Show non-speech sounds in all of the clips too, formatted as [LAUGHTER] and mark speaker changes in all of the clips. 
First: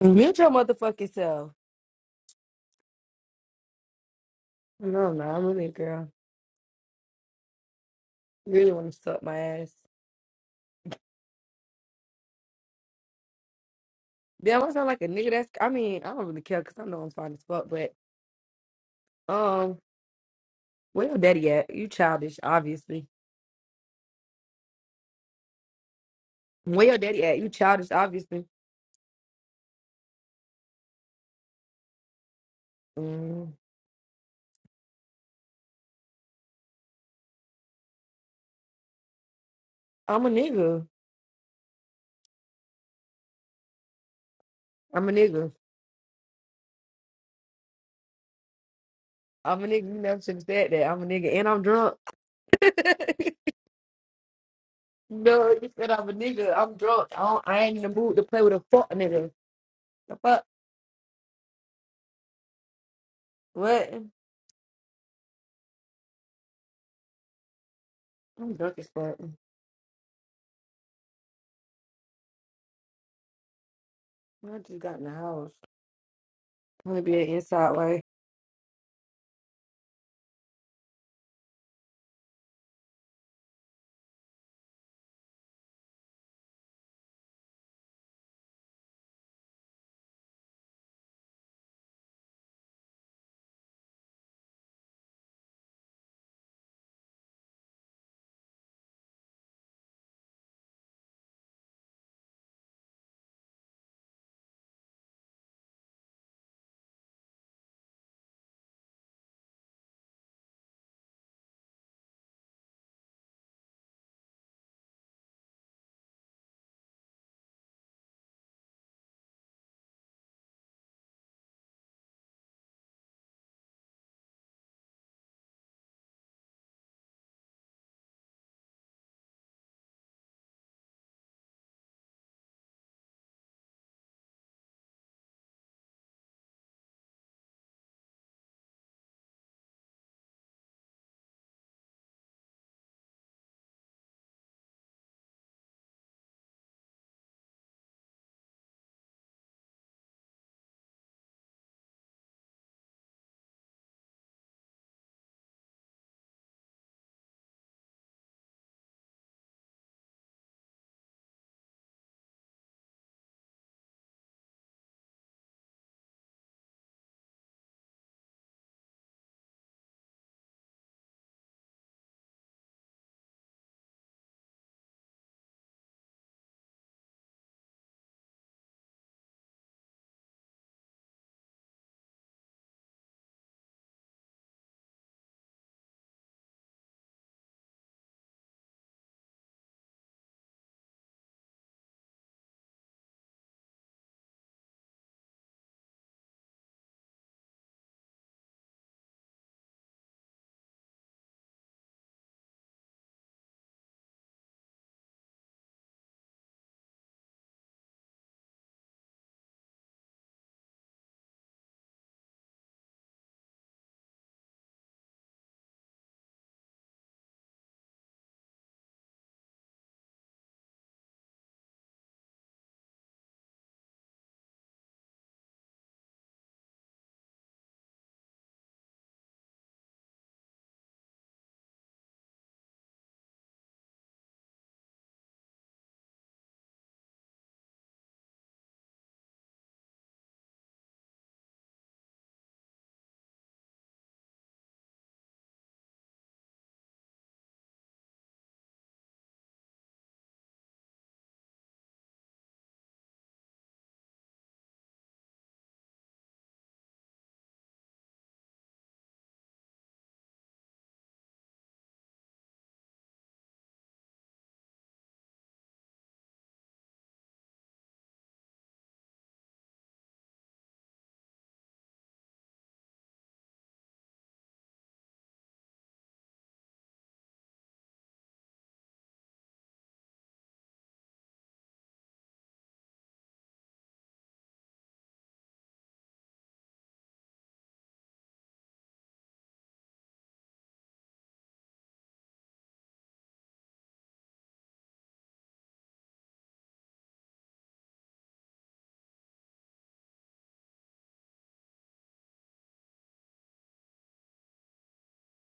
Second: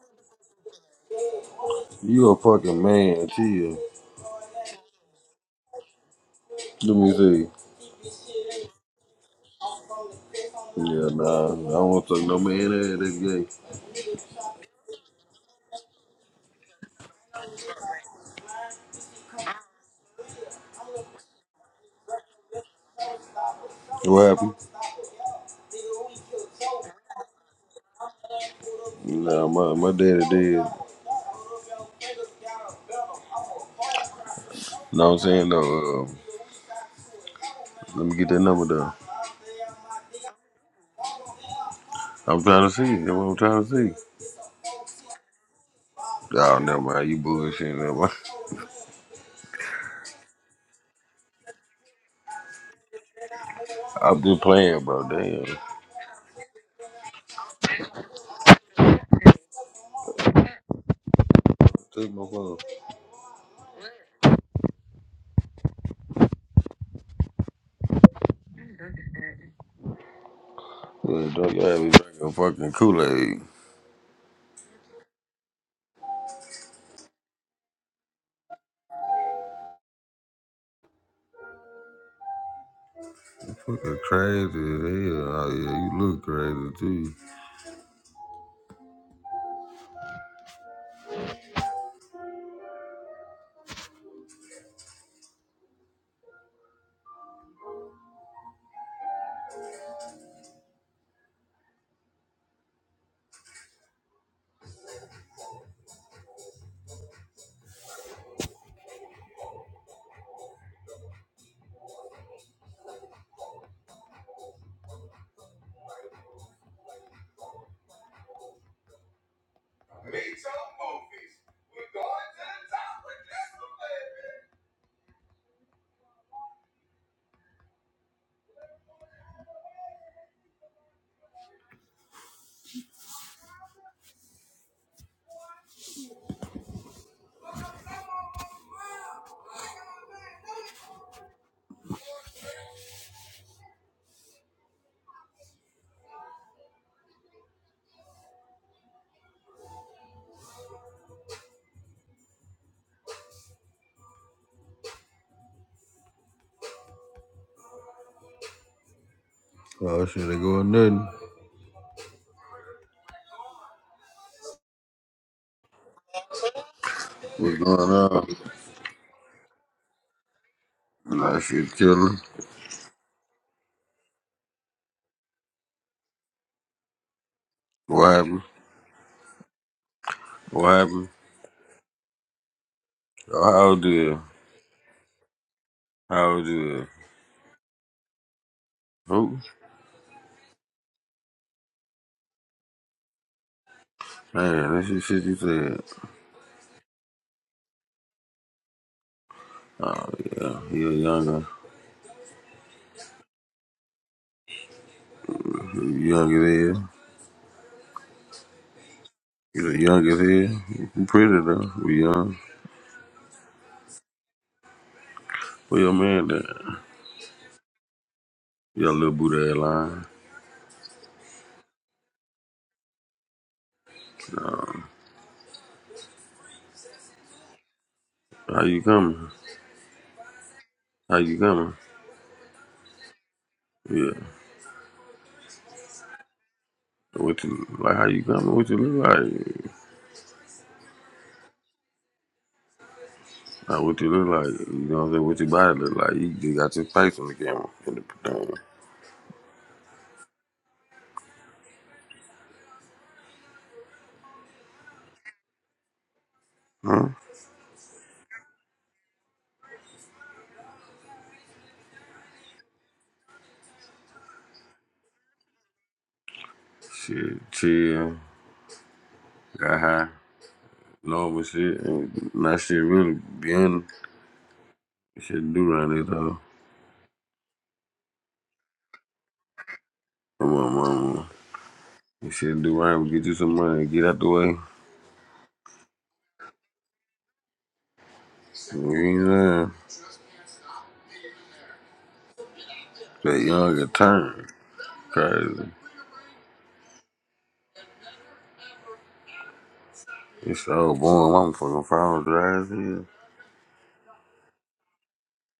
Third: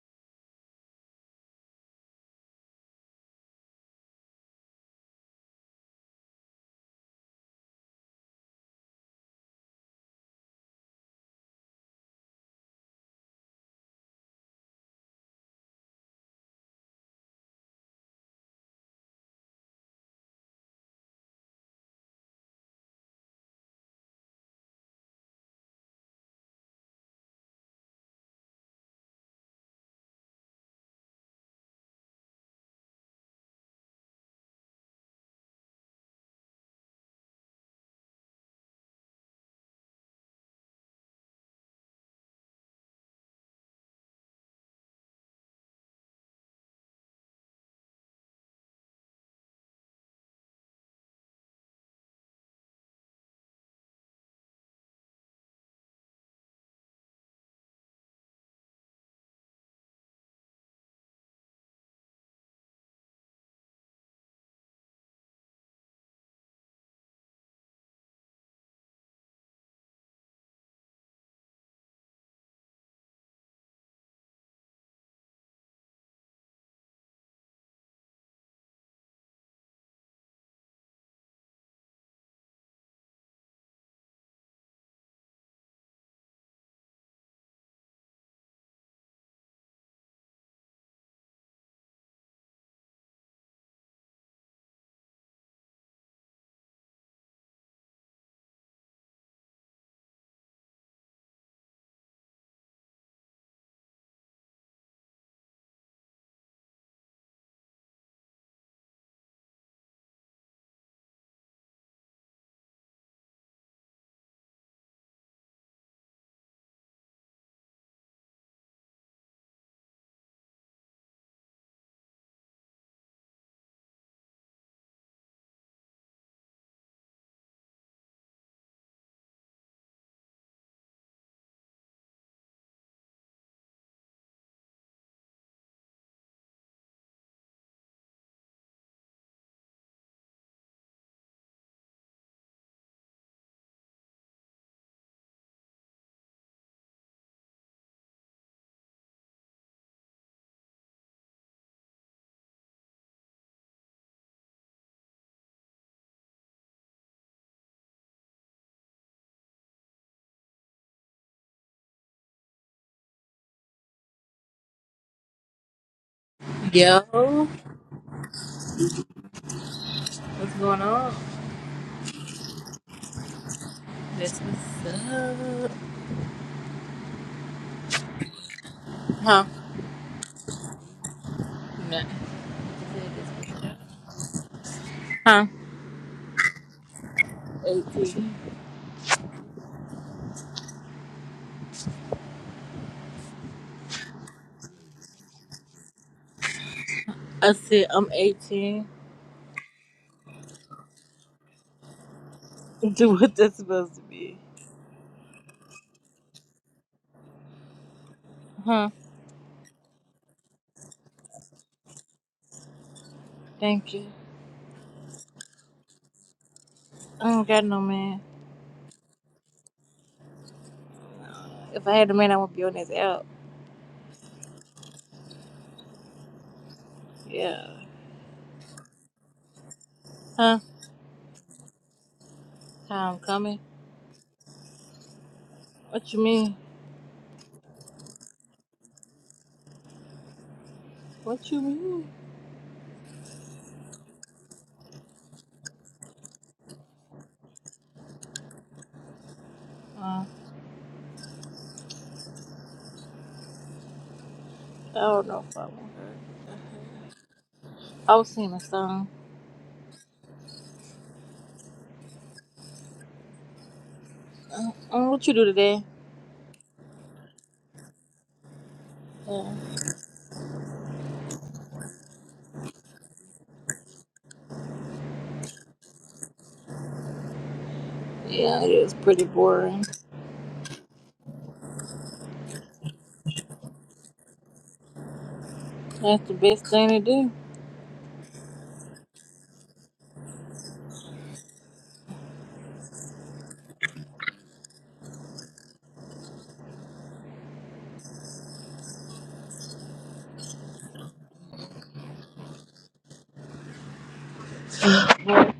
Speaker 1: Mute your motherfucking self.
Speaker 2: You a fucking man, chill.
Speaker 1: No, no, I'm a nigga girl.
Speaker 2: Let me see.
Speaker 1: You really want to suck my ass.
Speaker 2: Yeah, nah. I don't want to fuck no man ass that's gay.
Speaker 1: Damn, I sound like a nigga that's. I mean, I don't really care because I know I'm fine as fuck, but, um, where your daddy at? You childish, obviously.
Speaker 2: What happened?
Speaker 1: Where your daddy at? You childish, obviously.
Speaker 2: Nah, my, my daddy dead.
Speaker 1: Mm,
Speaker 2: No, I'm saying though, uh, let me get that number down.
Speaker 1: I'm a nigga.
Speaker 2: I'm trying to see. That's what I'm trying to see.
Speaker 1: I'm a nigga.
Speaker 2: Oh, never mind. You bullshitting. Never mind.
Speaker 1: I'm a nigga. You never should have said that. I'm a nigga and I'm drunk. [LAUGHS]
Speaker 2: [LAUGHS] I'm just playing, bro. Damn.
Speaker 1: no, you said I'm a nigga. I'm drunk. I, don't, I ain't in the mood to play with a fuck nigga. The fuck?
Speaker 2: Take my phone.
Speaker 1: What? I'm drunk as fuck.
Speaker 2: Yeah, don't you have me drinking fucking Kool-Aid.
Speaker 1: I just got in the house. i to be an inside way.
Speaker 2: Fucking crazy as hell. Oh, yeah, you look crazy, too. Oh, shit, ain't going nothing.
Speaker 3: Yo,
Speaker 2: What's going on?
Speaker 3: what's going on?
Speaker 2: Nah, shit killing.
Speaker 3: This what's up?
Speaker 2: What happened?
Speaker 3: Huh?
Speaker 2: What happened?
Speaker 3: Nah.
Speaker 2: Oh, how old you?
Speaker 3: Huh?
Speaker 2: How old you?
Speaker 3: 18.
Speaker 2: Who? Man, that's the shit you said.
Speaker 3: I said I'm 18.
Speaker 2: Oh, yeah. You're younger.
Speaker 3: Do what that's supposed to be.
Speaker 2: you younger than hell.
Speaker 3: Huh?
Speaker 2: You look young as hell. You pretty though. We young.
Speaker 3: Thank you.
Speaker 2: Where your man at?
Speaker 3: I don't got no man.
Speaker 2: Your little booty ass line.
Speaker 3: If I had a man, I would be on his out.
Speaker 2: Um,
Speaker 3: Yeah.
Speaker 2: how you coming?
Speaker 3: Huh?
Speaker 2: How you coming?
Speaker 3: How I'm coming?
Speaker 2: Yeah.
Speaker 3: What you mean?
Speaker 2: What you like? How you coming? What you look like?
Speaker 3: What you mean?
Speaker 2: Like what you look like? You know what I'm saying? What your body look like? You just got your face on the camera in the thing.
Speaker 3: Uh, I don't know if I want her.
Speaker 2: Huh?
Speaker 3: I was singing a song. Uh, uh, what you do today?
Speaker 2: Shit, chill.
Speaker 3: Uh,
Speaker 2: Got high. Normal shit. And not shit really being shit do right there though.
Speaker 3: yeah, it was pretty boring.
Speaker 2: Come on, mama. Shit do right. We get you some money. Get out the way.
Speaker 3: That's the best thing to do.
Speaker 2: You know, what I'm saying? that younger turn crazy. It's so boring. My fucking phone dry as hell.
Speaker 3: What?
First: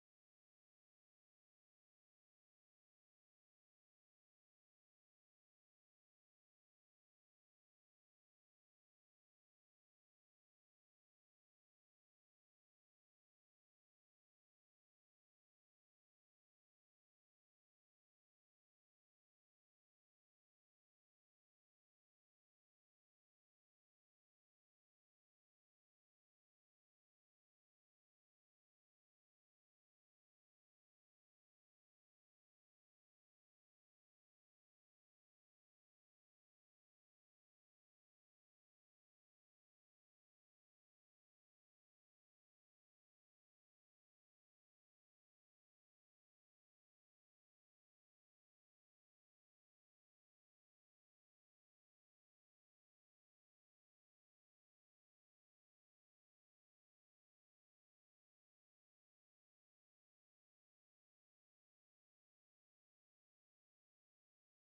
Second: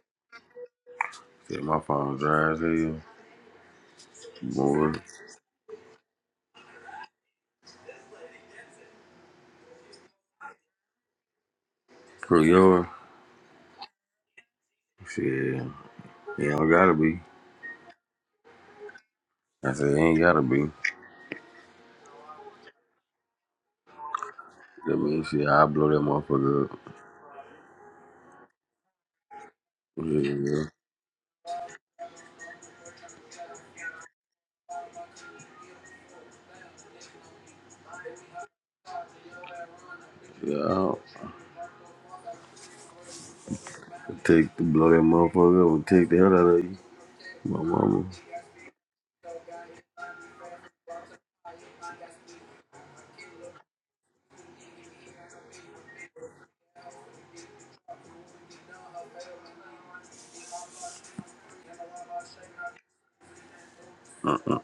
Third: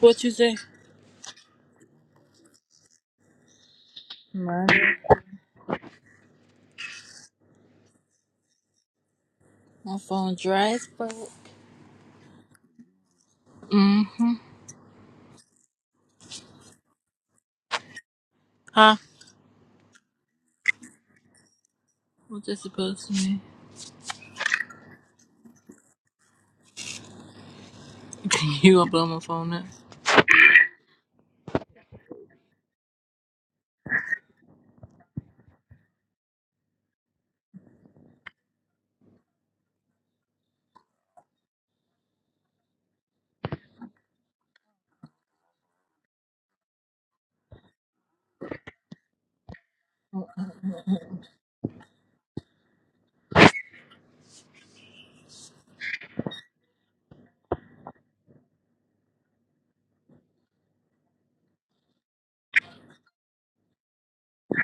Speaker 3: What you say?
Speaker 2: Shit, my phone dry as hell.
Speaker 3: My
Speaker 2: Boy,
Speaker 3: My phone dry as fuck.
Speaker 2: screw yours.
Speaker 3: Mm-hmm.
Speaker 2: Shit, it don't gotta be.
Speaker 3: Huh?
Speaker 2: I said, it ain't gotta be.
Speaker 3: What that supposed to mean?
Speaker 2: That means shit, I blow that motherfucker up.
Speaker 3: [LAUGHS] you gonna blow my phone up?
Speaker 2: Yeah, yeah. I'll take the blow that motherfucker up and take the hell out of you. My mama. Uh-uh.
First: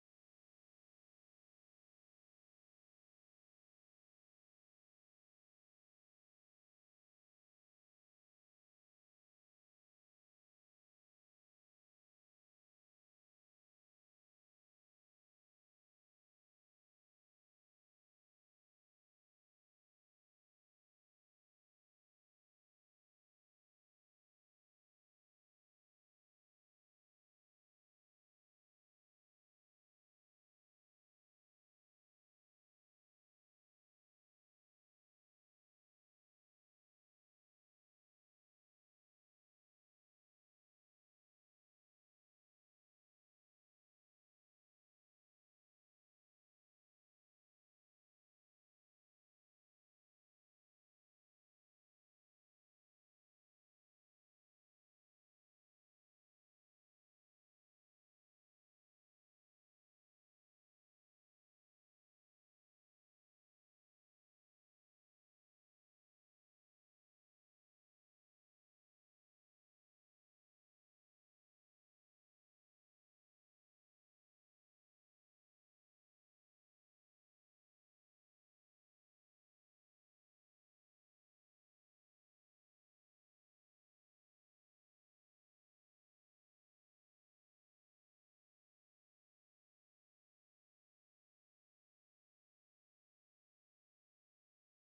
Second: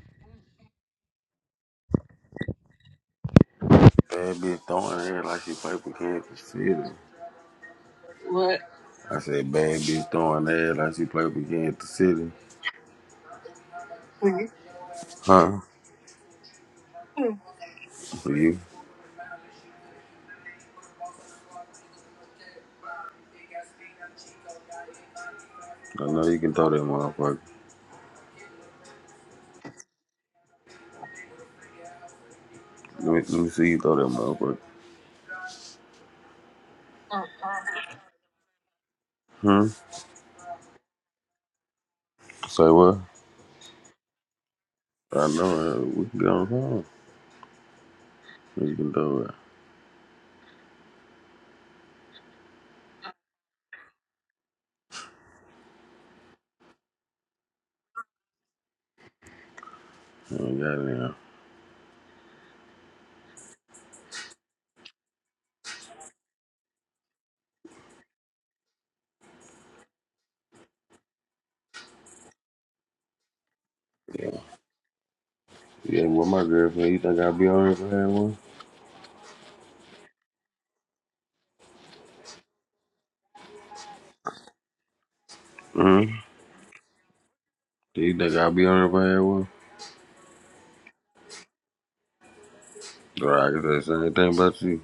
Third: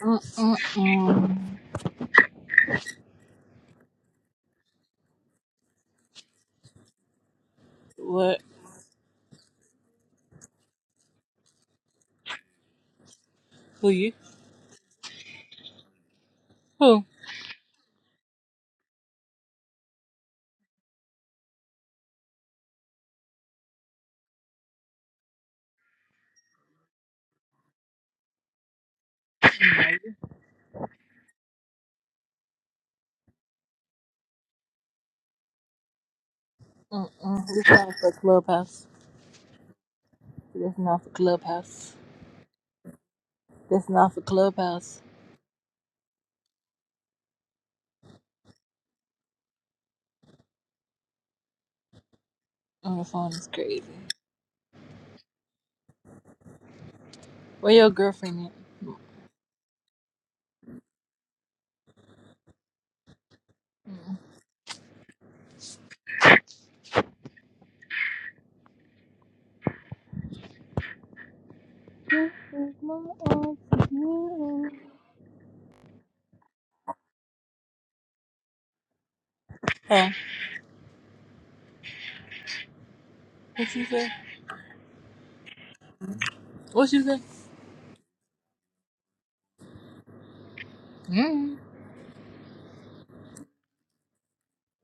Speaker 3: Mm-mm-mm.
Speaker 2: Bad bitch throwing ass like she play for Kansas City.
Speaker 3: What?
Speaker 2: I said, bad bitch throwing ass like she play for Kansas City.
Speaker 3: Who you?
Speaker 2: Huh?
Speaker 3: Who?
Speaker 2: For you? I know you can throw that motherfucker. Let me, let me see you throw that motherfucker.
Speaker 3: Mm-mm. It's not for Clubhouse.
Speaker 2: Hmm?
Speaker 3: That's not for Clubhouse.
Speaker 2: Say what?
Speaker 3: That's not for Clubhouse.
Speaker 2: I know it. We can get on the phone. You can throw it.
Speaker 3: On the phone is crazy. Where your girlfriend at?
Speaker 2: I ain't got it now.
Speaker 3: This is my
Speaker 2: Yeah.
Speaker 3: afternoon.
Speaker 2: Yeah, well, my girlfriend, you think I'll be on here for that one?
Speaker 3: Huh? What you say?
Speaker 2: Mm-hmm.
Speaker 3: What you say?
Speaker 2: Do you think I'll be on here for that one?
Speaker 3: Mm.
Speaker 2: Girl, I can say the same thing about you.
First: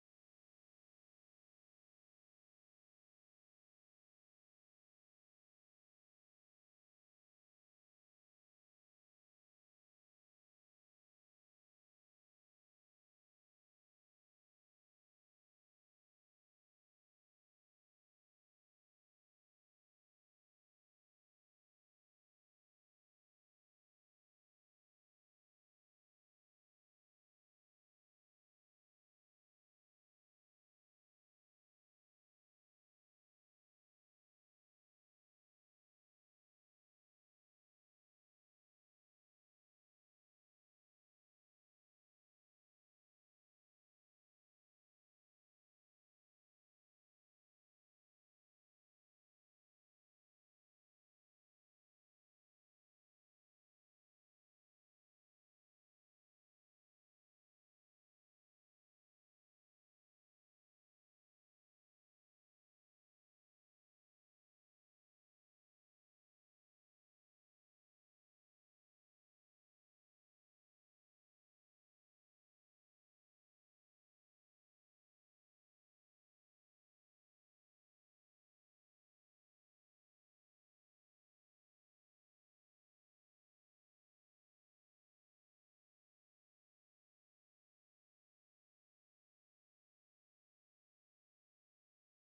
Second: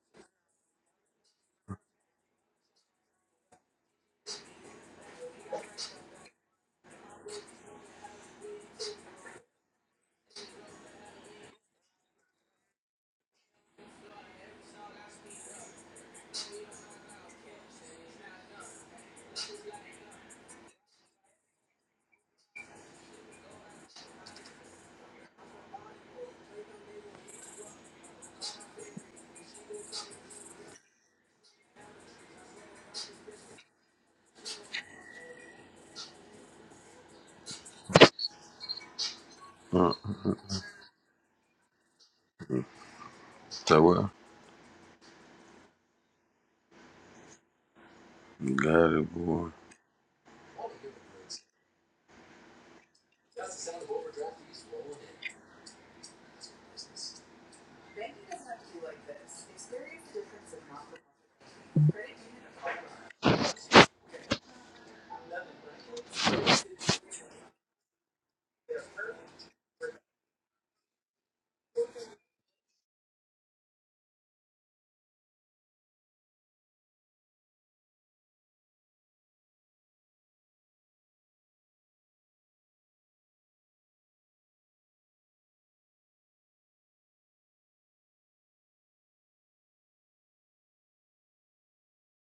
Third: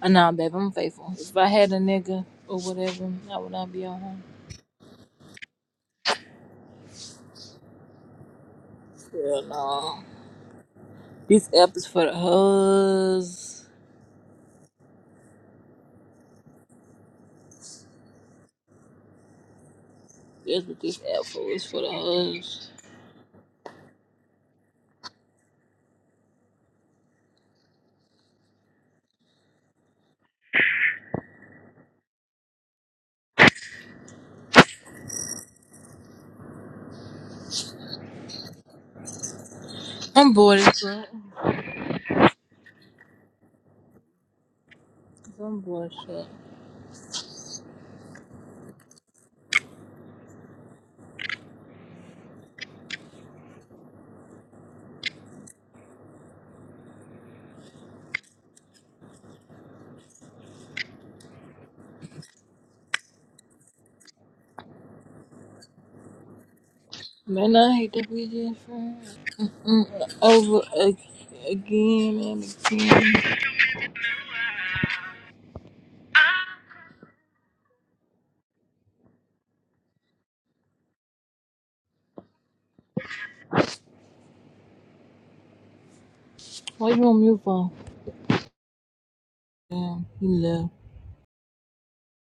Speaker 3: Uh, Nah, babe, I'm faithful. If I had a nigga or whatever, I would not be on home. Hell no. This app is for the hoes. That's what this app for. It's for the hoes.
Speaker 2: Huh?
Speaker 3: I'm bored as fuck.
Speaker 2: Say what?
Speaker 3: I'm bored as fuck.
Speaker 2: You got it, boy.
Speaker 3: Man, I hate that we just friends. Mm, Over ag- again and again. Why you on mute for? Damn, he left.